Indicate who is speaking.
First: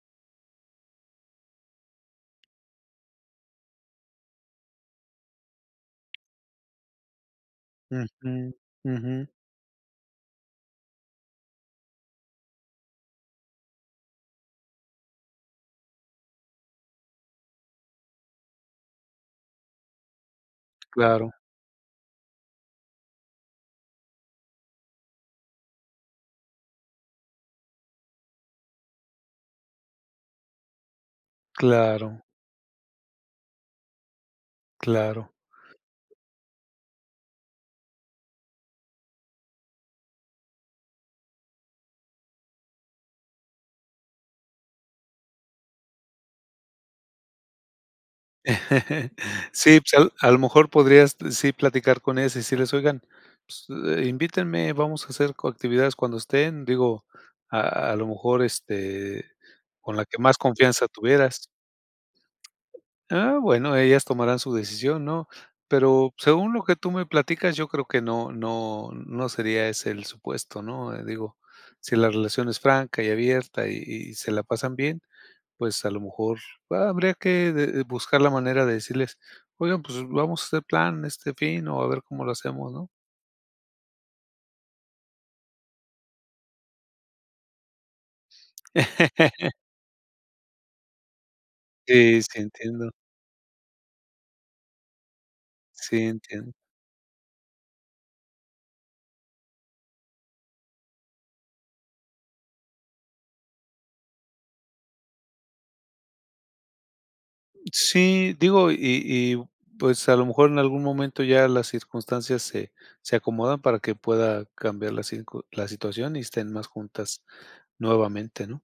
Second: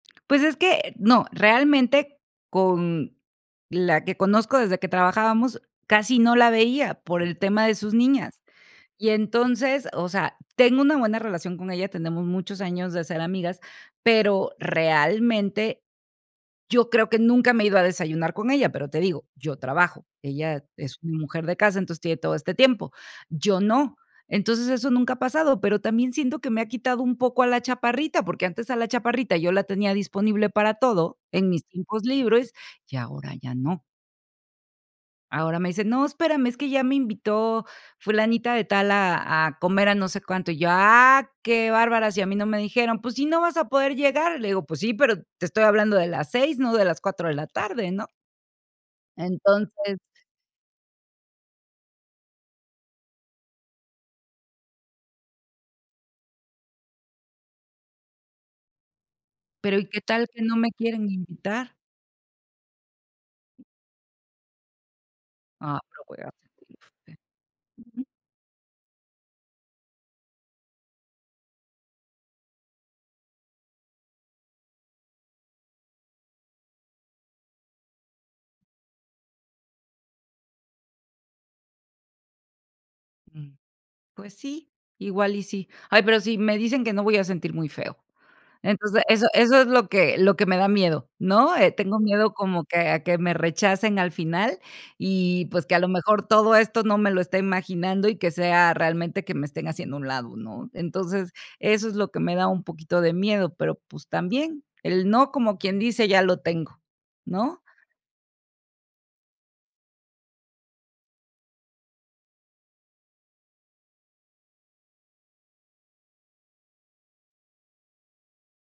Speaker 1: Pues, es que, no, realmente con la que conozco desde que trabajábamos, casi no la veía, por el tema de sus niñas.
Speaker 2: Ujú,
Speaker 1: Y
Speaker 2: ujú.
Speaker 1: entonces, o sea, tengo una buena relación con ella, tenemos muchos años de ser amigas, pero, realmente, yo creo que nunca me he ido a desayunar con ella, pero te digo, yo trabajo, ella es una
Speaker 2: Claro.
Speaker 1: mujer de casa, entonces tiene todo este tiempo. Yo no. Entonces, eso nunca ha pasado, pero también siento que me ha quitado un poco a la chaparrita, porque antes a la chaparrita yo la tenía disponible para todo, en mis tiempos
Speaker 2: Claro.
Speaker 1: libres, y ahora ya no.
Speaker 2: Claro.
Speaker 1: Ahora me dice: "No, espérame, es que ya me invitó fulanita de tal a a comer a no sé cuánto", y yo: "¡Ah, qué bárbaras!, y a mí no me dijeron". "Pues si no vas a poder llegar", le digo: "Pues sí, pero te estoy hablando de las 6, no de las 4 de la tarde", ¿no?
Speaker 2: Sí,
Speaker 1: Entonces
Speaker 2: pues, a a lo mejor podrías, sí platicar con ellas, y decirles: "Oigan, pues, eh, invítenme, vamos a hacer co actividades cuando estén", digo, a a lo mejor, este,
Speaker 1: Pero, ¿y
Speaker 2: con
Speaker 1: qué
Speaker 2: la que
Speaker 1: tal
Speaker 2: más
Speaker 1: que no me
Speaker 2: confianza
Speaker 1: quieren
Speaker 2: tuvieras.
Speaker 1: invitar?
Speaker 2: Ah, bueno, ellas tomarán su decisión, ¿no?
Speaker 1: Ah, pero
Speaker 2: Pero,
Speaker 1: voy a
Speaker 2: según lo que tú me platicas, yo creo que
Speaker 1: [unintelligible]
Speaker 2: no no no sería ese el supuesto, ¿no? Digo, si la relación es franca y abierta, y y se la pasan bien, pues, a lo mejor ha habría que de de buscar la manera de decirles: "Oigan, pues vamos a hacer plan, este fin, o, a ver cómo lo hacemos", ¿no?
Speaker 1: Mm, pues sí, igual y sí. Ay, pero sí, me dicen que no, voy a sentir muy feo. Entonces, eso eso es lo que lo que me da miedo, ¿no? Eh, tengo
Speaker 2: Sí,
Speaker 1: miedo
Speaker 2: sí.
Speaker 1: como que
Speaker 2: Entiendo.
Speaker 1: a que me rechacen al final y, pues, que a lo
Speaker 2: Sí,
Speaker 1: mejor
Speaker 2: entiendo.
Speaker 1: todo esto no me lo estoy imaginando, y que sea realmente que me estén haciendo a un lado, ¿no? Entonces, eso es lo que me da un poquito de miedo, pero, pues, también, el no, como quien dice, ya lo tengo, ¿no?
Speaker 2: Sí, digo, y y, pues, a lo mejor en algún momento ya las circunstancias se se acomodan, para que pueda cambiar la circu la situación, y estén más juntas nuevamente, ¿no?